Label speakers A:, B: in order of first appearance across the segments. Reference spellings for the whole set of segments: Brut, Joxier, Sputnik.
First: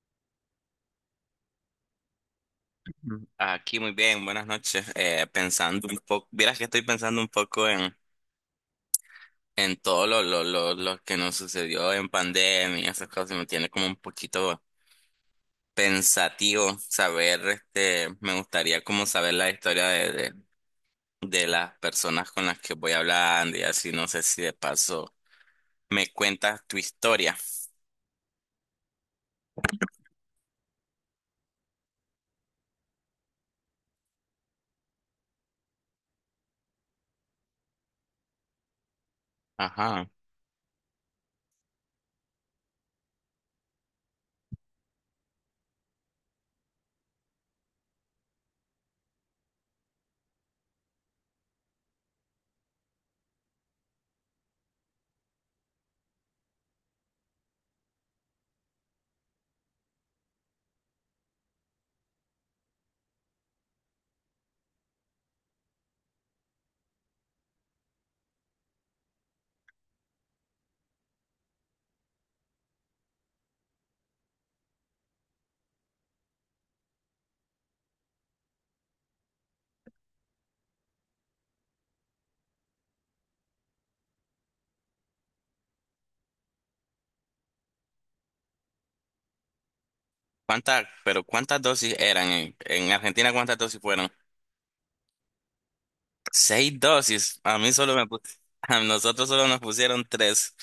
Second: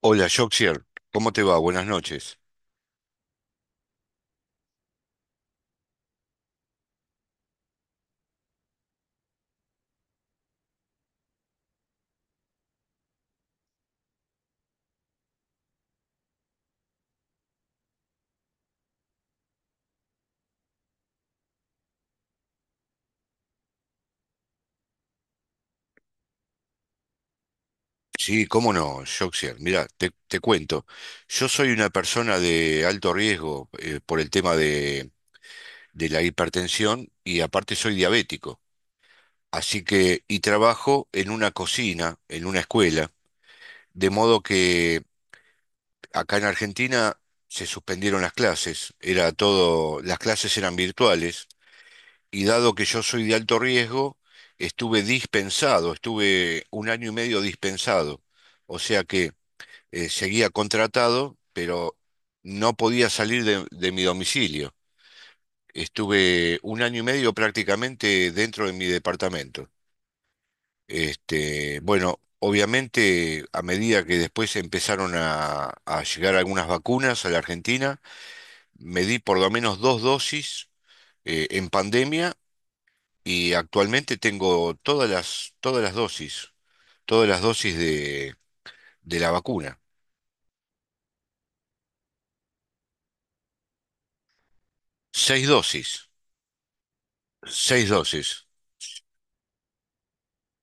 A: Hola, Joxier, ¿cómo te va? Buenas noches.
B: Mm. Aquí muy bien, buenas noches. Pensando un poco, vieras que estoy pensando un poco en, todo lo que nos sucedió en pandemia, y esas cosas, y me tiene como un poquito pensativo saber, me gustaría como saber la historia de las personas con las que voy hablando y así, no sé si de paso me cuentas tu historia.
A: Sí, cómo no, Joxier. Mira, te cuento. Yo soy una persona de alto riesgo por el tema de la hipertensión y aparte soy diabético. Así
B: Ajá.
A: que, y trabajo en una cocina, en una escuela, de modo que acá en Argentina se suspendieron las clases. Era todo, las clases eran virtuales. Y dado que yo soy de alto riesgo, estuve dispensado, estuve un año y medio dispensado. O sea que seguía contratado, pero no podía salir de mi domicilio. Estuve un año y medio prácticamente dentro de mi departamento. Este, bueno, obviamente a medida que después empezaron a llegar algunas vacunas a la Argentina, me di por lo menos dos dosis en pandemia. Y actualmente tengo todas las dosis de la vacuna.
B: ¿Cuántas dosis eran en, Argentina? ¿Cuántas dosis fueron?
A: Seis dosis,
B: 6 dosis. A mí
A: seis
B: solo
A: dosis.
B: a nosotros solo nos pusieron tres.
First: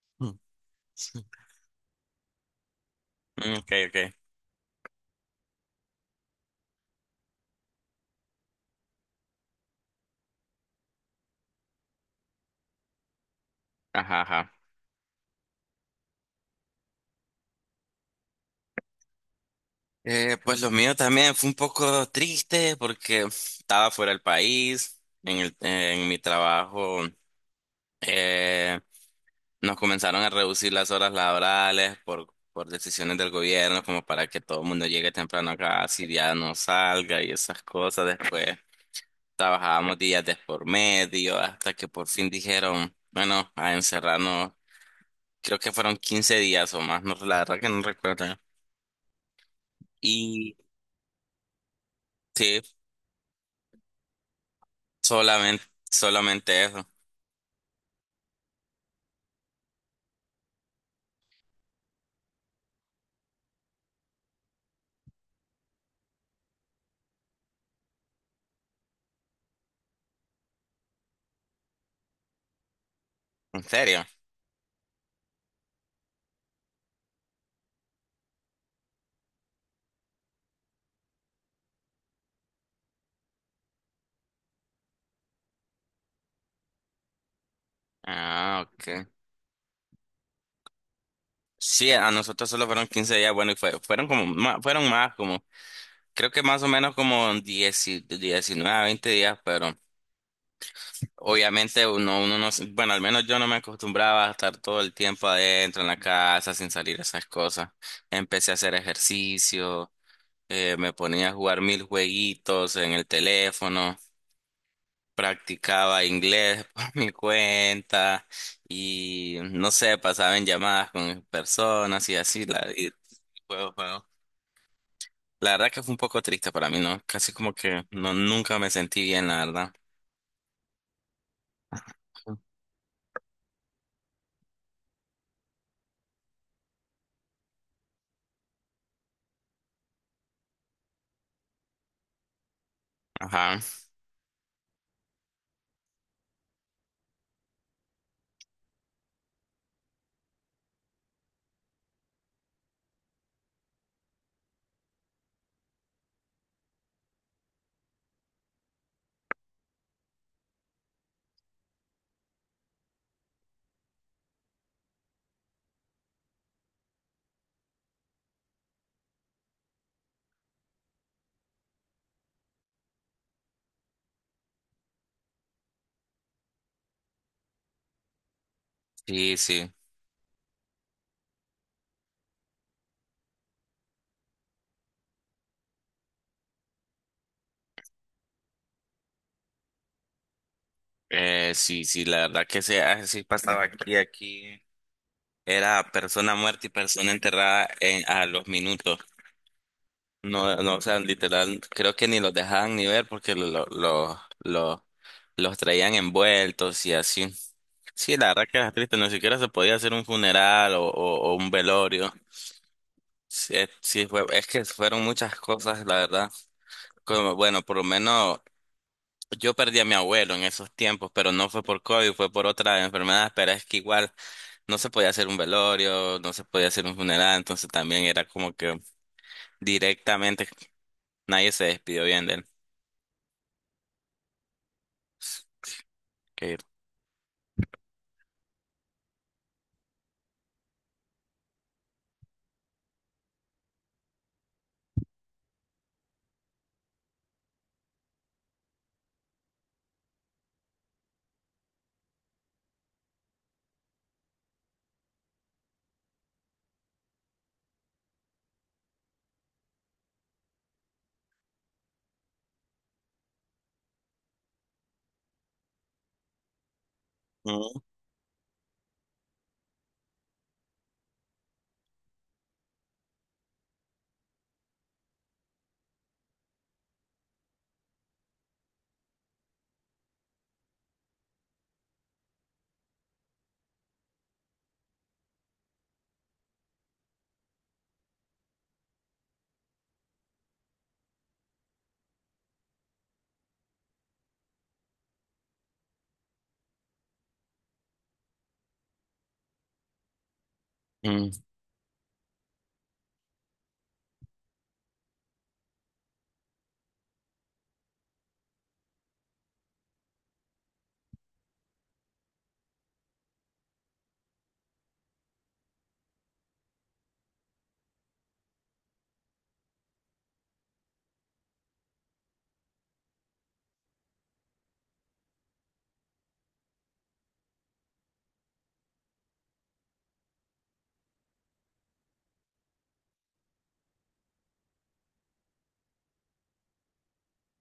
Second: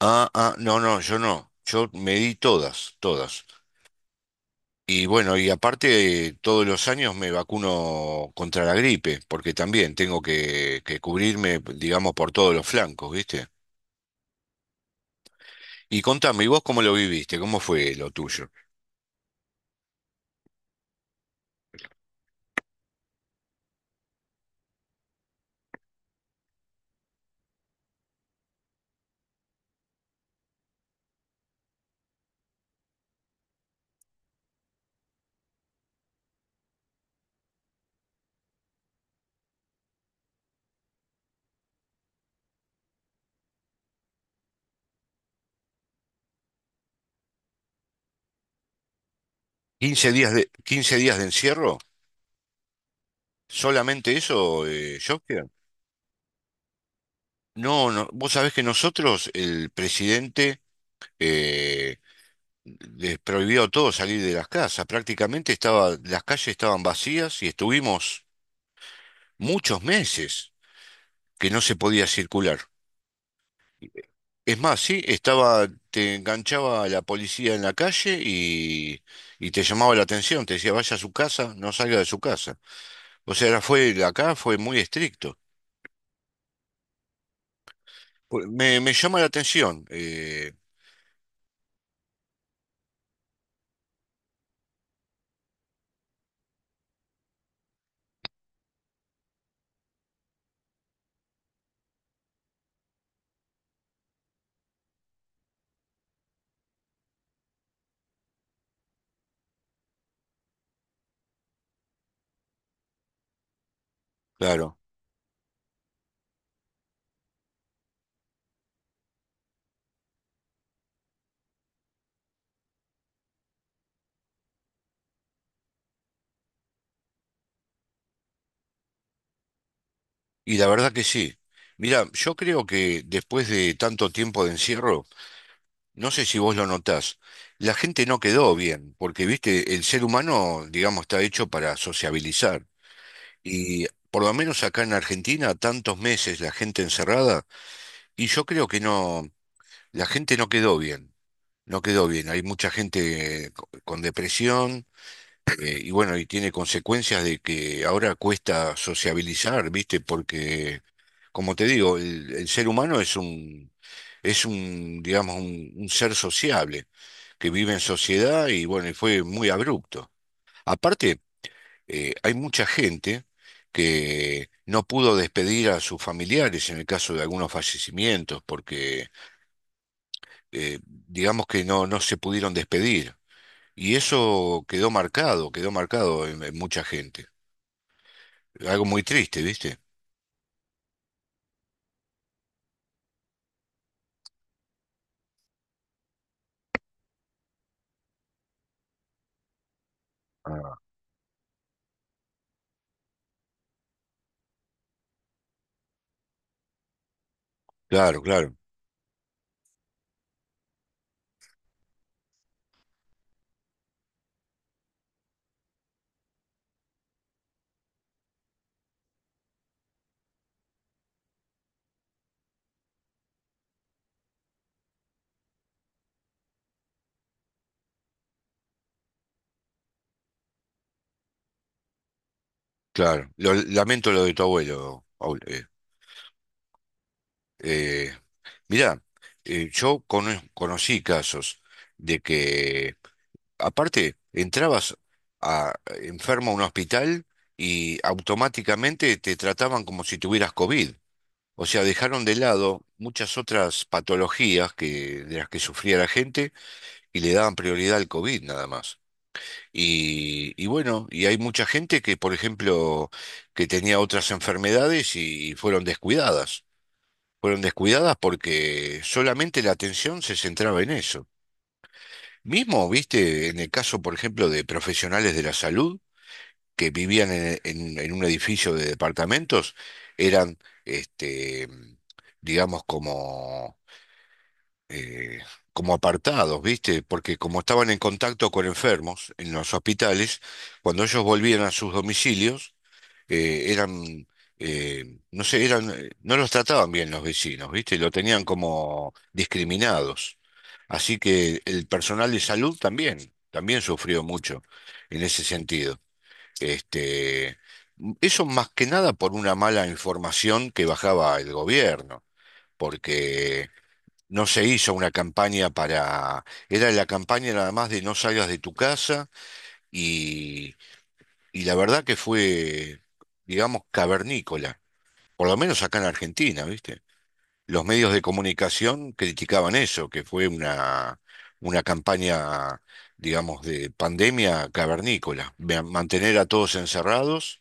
A: Ah,
B: Mm.
A: ah, no, no, yo no. Yo me di todas, todas.
B: Mm. Ok, ok.
A: Y bueno, y aparte todos los años me vacuno contra la gripe, porque también tengo que cubrirme, digamos, por todos los flancos, ¿viste?
B: Ajá, ajá.
A: Y contame, ¿y vos cómo lo viviste? ¿Cómo fue lo tuyo?
B: Pues lo mío también fue un poco triste porque estaba fuera del país. En mi trabajo, eh, nos comenzaron a reducir las horas laborales por, decisiones del gobierno, como para que todo el mundo llegue temprano acá, si ya no salga y esas cosas después. Trabajábamos días de por medio hasta que por fin dijeron, bueno, a encerrarnos. Creo que fueron 15 días o más, no, la verdad que no recuerdo.
A: quince días de,
B: Y
A: quince días de encierro,
B: sí,
A: solamente eso, Joker.
B: solamente, solamente eso.
A: No, no, vos sabés que nosotros, el presidente, eh, les prohibió a todos salir de las casas. Prácticamente estaba, las calles estaban vacías y estuvimos muchos meses que no se podía circular.
B: ¿En serio?
A: Es más, sí, estaba, te enganchaba la policía en la calle y te llamaba la atención, te decía, vaya a su casa, no salga de su casa. O sea, era- fue, acá fue muy estricto. Pu-
B: Ah,
A: Me, me
B: ok.
A: llama la atención,
B: Sí, a nosotros solo fueron 15 días, bueno, fueron como, fueron más, como, creo que más o menos como 19, 20 días, pero. Obviamente uno no, bueno, al menos yo no me acostumbraba a estar todo el tiempo adentro en la casa sin salir esas cosas. Empecé a hacer ejercicio, me ponía a jugar mil jueguitos en el teléfono,
A: claro,
B: practicaba inglés por mi cuenta y no sé, pasaba en llamadas con personas y así, y juego, juego. La verdad que fue un poco triste para mí, ¿no? Casi como que no, nunca me sentí bien, la verdad.
A: y la verdad que sí. Mira, yo creo que después de tanto tiempo de encierro, no sé si vos lo notás, la gente no quedó bien, porque viste, el ser humano, digamos, está hecho para sociabilizar.
B: Ajá,
A: Y por lo menos acá en Argentina, tantos meses la gente encerrada, y yo creo que no, la gente no quedó bien, no quedó bien. Hay mucha gente con depresión. Y bueno, y tiene consecuencias de que ahora cuesta sociabilizar, ¿viste? Porque, como te digo, el ser humano es un, digamos, un ser sociable, que vive en sociedad y bueno, y fue muy abrupto. Aparte, hay mucha gente que no pudo despedir a sus familiares en el caso de algunos fallecimientos, porque
B: sí, sí.
A: digamos que no, no se pudieron despedir. Y eso quedó marcado en mucha gente. Algo muy triste, ¿viste?
B: Sí, sí, la verdad que sí, así pasaba aquí, era persona muerta y persona enterrada a los minutos. No,
A: Ah,
B: no, o sea, literal, creo que ni los dejaban ni ver porque los traían envueltos y así. Sí,
A: claro,
B: la verdad
A: claro,
B: que era triste. Ni siquiera se podía hacer un funeral o un velorio. Sí, sí, es que fueron muchas cosas, la verdad. Como, bueno, por lo menos yo perdí a mi abuelo en esos tiempos, pero no fue por COVID, fue por otra enfermedad, pero es que igual. No se podía hacer un velorio, no se podía hacer un funeral, entonces también era como que directamente nadie se despidió bien de él.
A: claro. Lamento lo de tu abuelo, Paul.
B: Que-
A: Eh, Mirá, yo conocí casos de que, aparte, entrabas a, enfermo a un hospital y automáticamente te trataban como si tuvieras COVID. O sea, dejaron de lado muchas otras patologías que, de las que sufría la gente y le daban prioridad al COVID nada más. Bueno, y hay mucha gente que, por ejemplo, que tenía otras enfermedades y fueron descuidadas. Fueron
B: Mm,
A: descuidadas porque solamente la atención se centraba en eso. Mismo, viste, en el caso, por ejemplo, de profesionales de la salud que vivían en un edificio de departamentos, eran, este, digamos, eh, como apartados, ¿viste? Porque como estaban en contacto con enfermos en los hospitales, cuando ellos volvían a sus domicilios, eh, eran, no sé, no los trataban bien los vecinos, ¿viste? Lo tenían como discriminados. Así
B: mm.
A: que el personal de salud también, también sufrió mucho en ese sentido. Este, Eso más que nada por una mala información que bajaba el gobierno, porque no se hizo una campaña para. Era la campaña nada más de no salgas de tu casa y, y la verdad que fue, digamos, cavernícola, por lo menos acá en Argentina, ¿viste? Los medios de comunicación criticaban eso, que fue una campaña, digamos, de pandemia cavernícola, mantener a todos encerrados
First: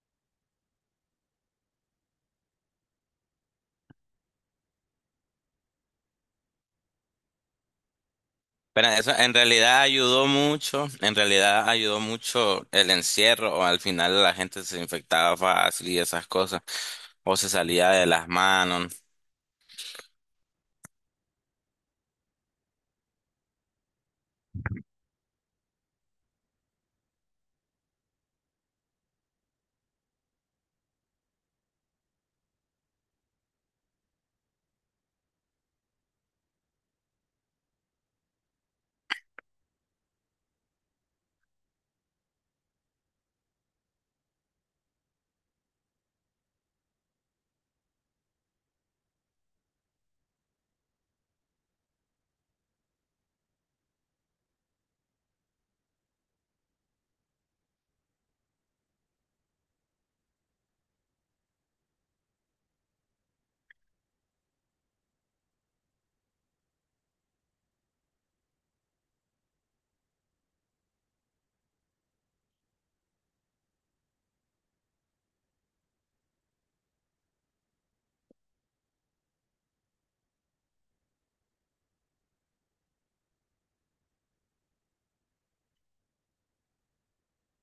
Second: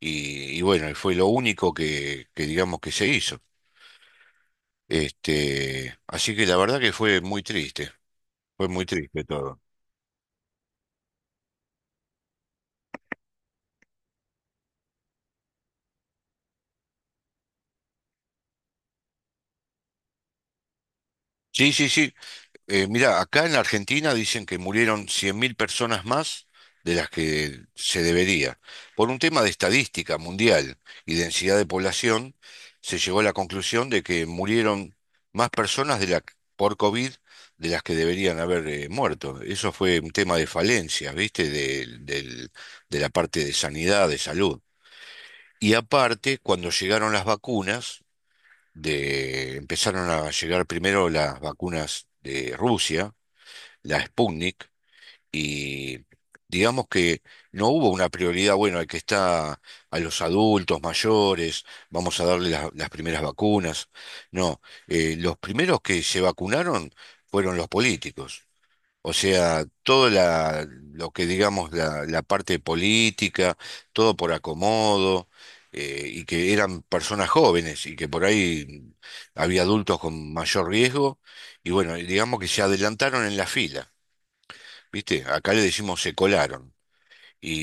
A: y bueno, y fue lo único que digamos que se hizo. Así que la verdad que fue muy triste. Fue muy
B: Pero eso
A: triste
B: en
A: todo.
B: realidad ayudó mucho, en realidad ayudó mucho el encierro, o al final la gente se infectaba fácil y esas cosas, o se salía de las manos.
A: Sí, sí, sí. Mira, acá en la Argentina dicen que murieron 100.000 personas más de las que se debería. Por un tema de estadística mundial y densidad de población, se llegó a la conclusión de que murieron más personas por COVID de las que deberían haber muerto. Eso fue un tema de falencia, ¿viste? De la parte de sanidad, de salud. Y aparte, cuando llegaron las vacunas, empezaron a llegar primero las vacunas de Rusia, la Sputnik, y digamos que no hubo una prioridad, bueno, al que está a los adultos mayores, vamos a darle las primeras vacunas. No, los primeros que se vacunaron fueron los políticos. O sea, lo que digamos la parte política, todo por acomodo, y que eran personas jóvenes y que por ahí había adultos con mayor riesgo, y bueno, y digamos que se adelantaron en la fila, ¿viste? Acá le decimos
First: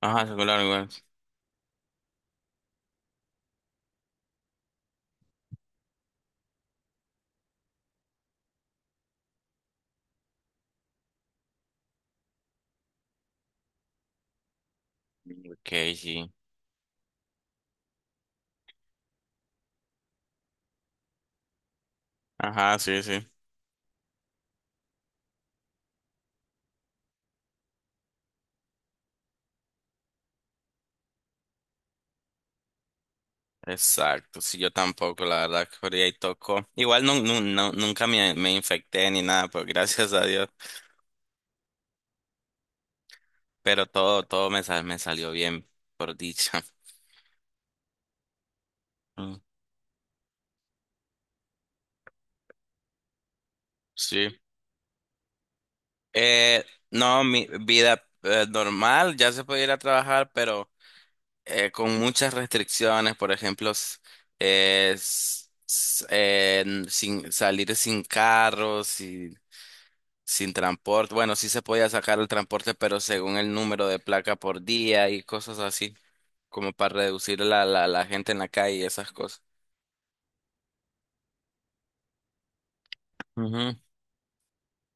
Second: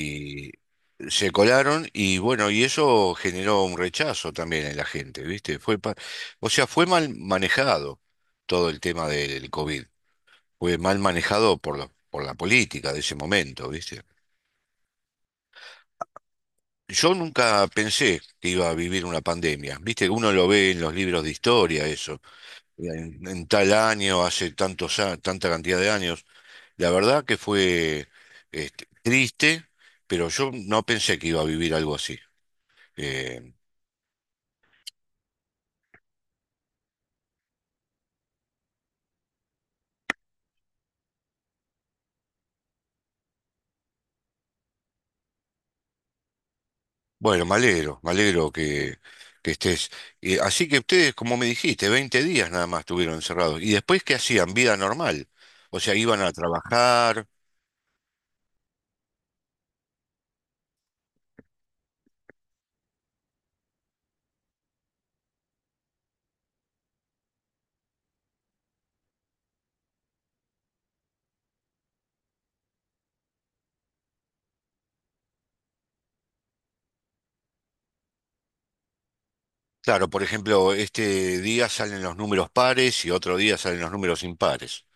B: Ajá, claro, igual.
A: se colaron y bueno, y eso generó un rechazo también en la gente, ¿viste? Fue, o sea, fue mal manejado todo el tema del COVID fue mal manejado por por la política de ese momento, ¿viste?
B: Ok, sí.
A: Yo nunca pensé que iba a vivir una pandemia, ¿viste? Uno lo ve en los libros de historia, eso,
B: Ajá, sí, sí.
A: en tal año, hace tantos, tanta cantidad de años. La verdad que fue triste, pero yo no pensé que iba a vivir algo así. Eh,
B: Exacto, sí, yo tampoco, la verdad, que por ahí tocó. Igual nunca me infecté ni nada, pues gracias a Dios. Pero todo, todo me salió bien, por dicha.
A: bueno, me alegro
B: Mm.
A: que estés. Así que ustedes, como me dijiste, 20 días nada más estuvieron encerrados. ¿Y después qué
B: Sí.
A: hacían? Vida normal. O sea, iban a
B: Eh, no,
A: trabajar.
B: mi vida normal, ya se puede ir a trabajar, pero con muchas restricciones, por ejemplo, sin salir sin carros y sin transporte. Bueno, sí se podía sacar el transporte, pero según el número de placa por día y cosas así, como para reducir la gente en la calle y esas cosas.
A: Claro, por ejemplo, este día salen los números pares y otro día
B: Ujú.
A: salen los números impares.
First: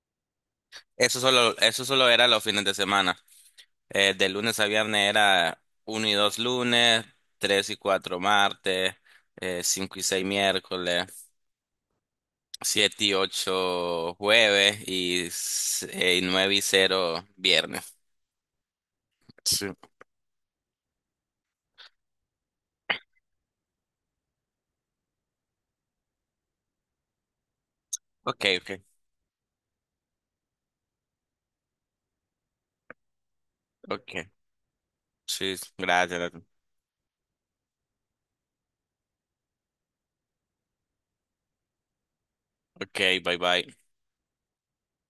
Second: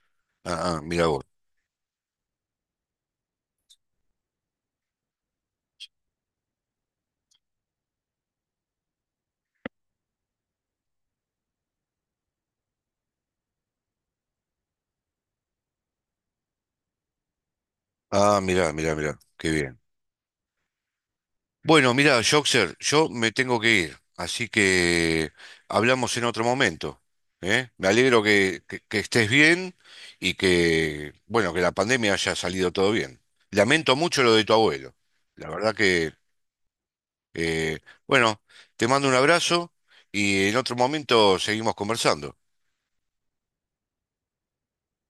A: Ah, ah, mira
B: Eso
A: vos.
B: solo, eso solo era los fines de semana. De lunes a viernes era uno y 2 lunes, 3 y 4 martes, 5 y 6 miércoles, 7 y 8 jueves y 9 y 0 viernes.
A: Ah, mira, mira, mira, qué
B: Sí.
A: bien. Bueno, mira, Joxer, yo me tengo que ir, así que hablamos en otro momento, ¿eh? Me alegro
B: Ok,
A: que,
B: ok,
A: que estés bien y que, bueno, que la pandemia haya salido todo bien. Lamento
B: ok.
A: mucho lo de tu abuelo. La
B: Sí,
A: verdad que,
B: gracias.
A: eh, bueno, te mando un abrazo y en otro momento seguimos conversando.
B: Ok, bye bye.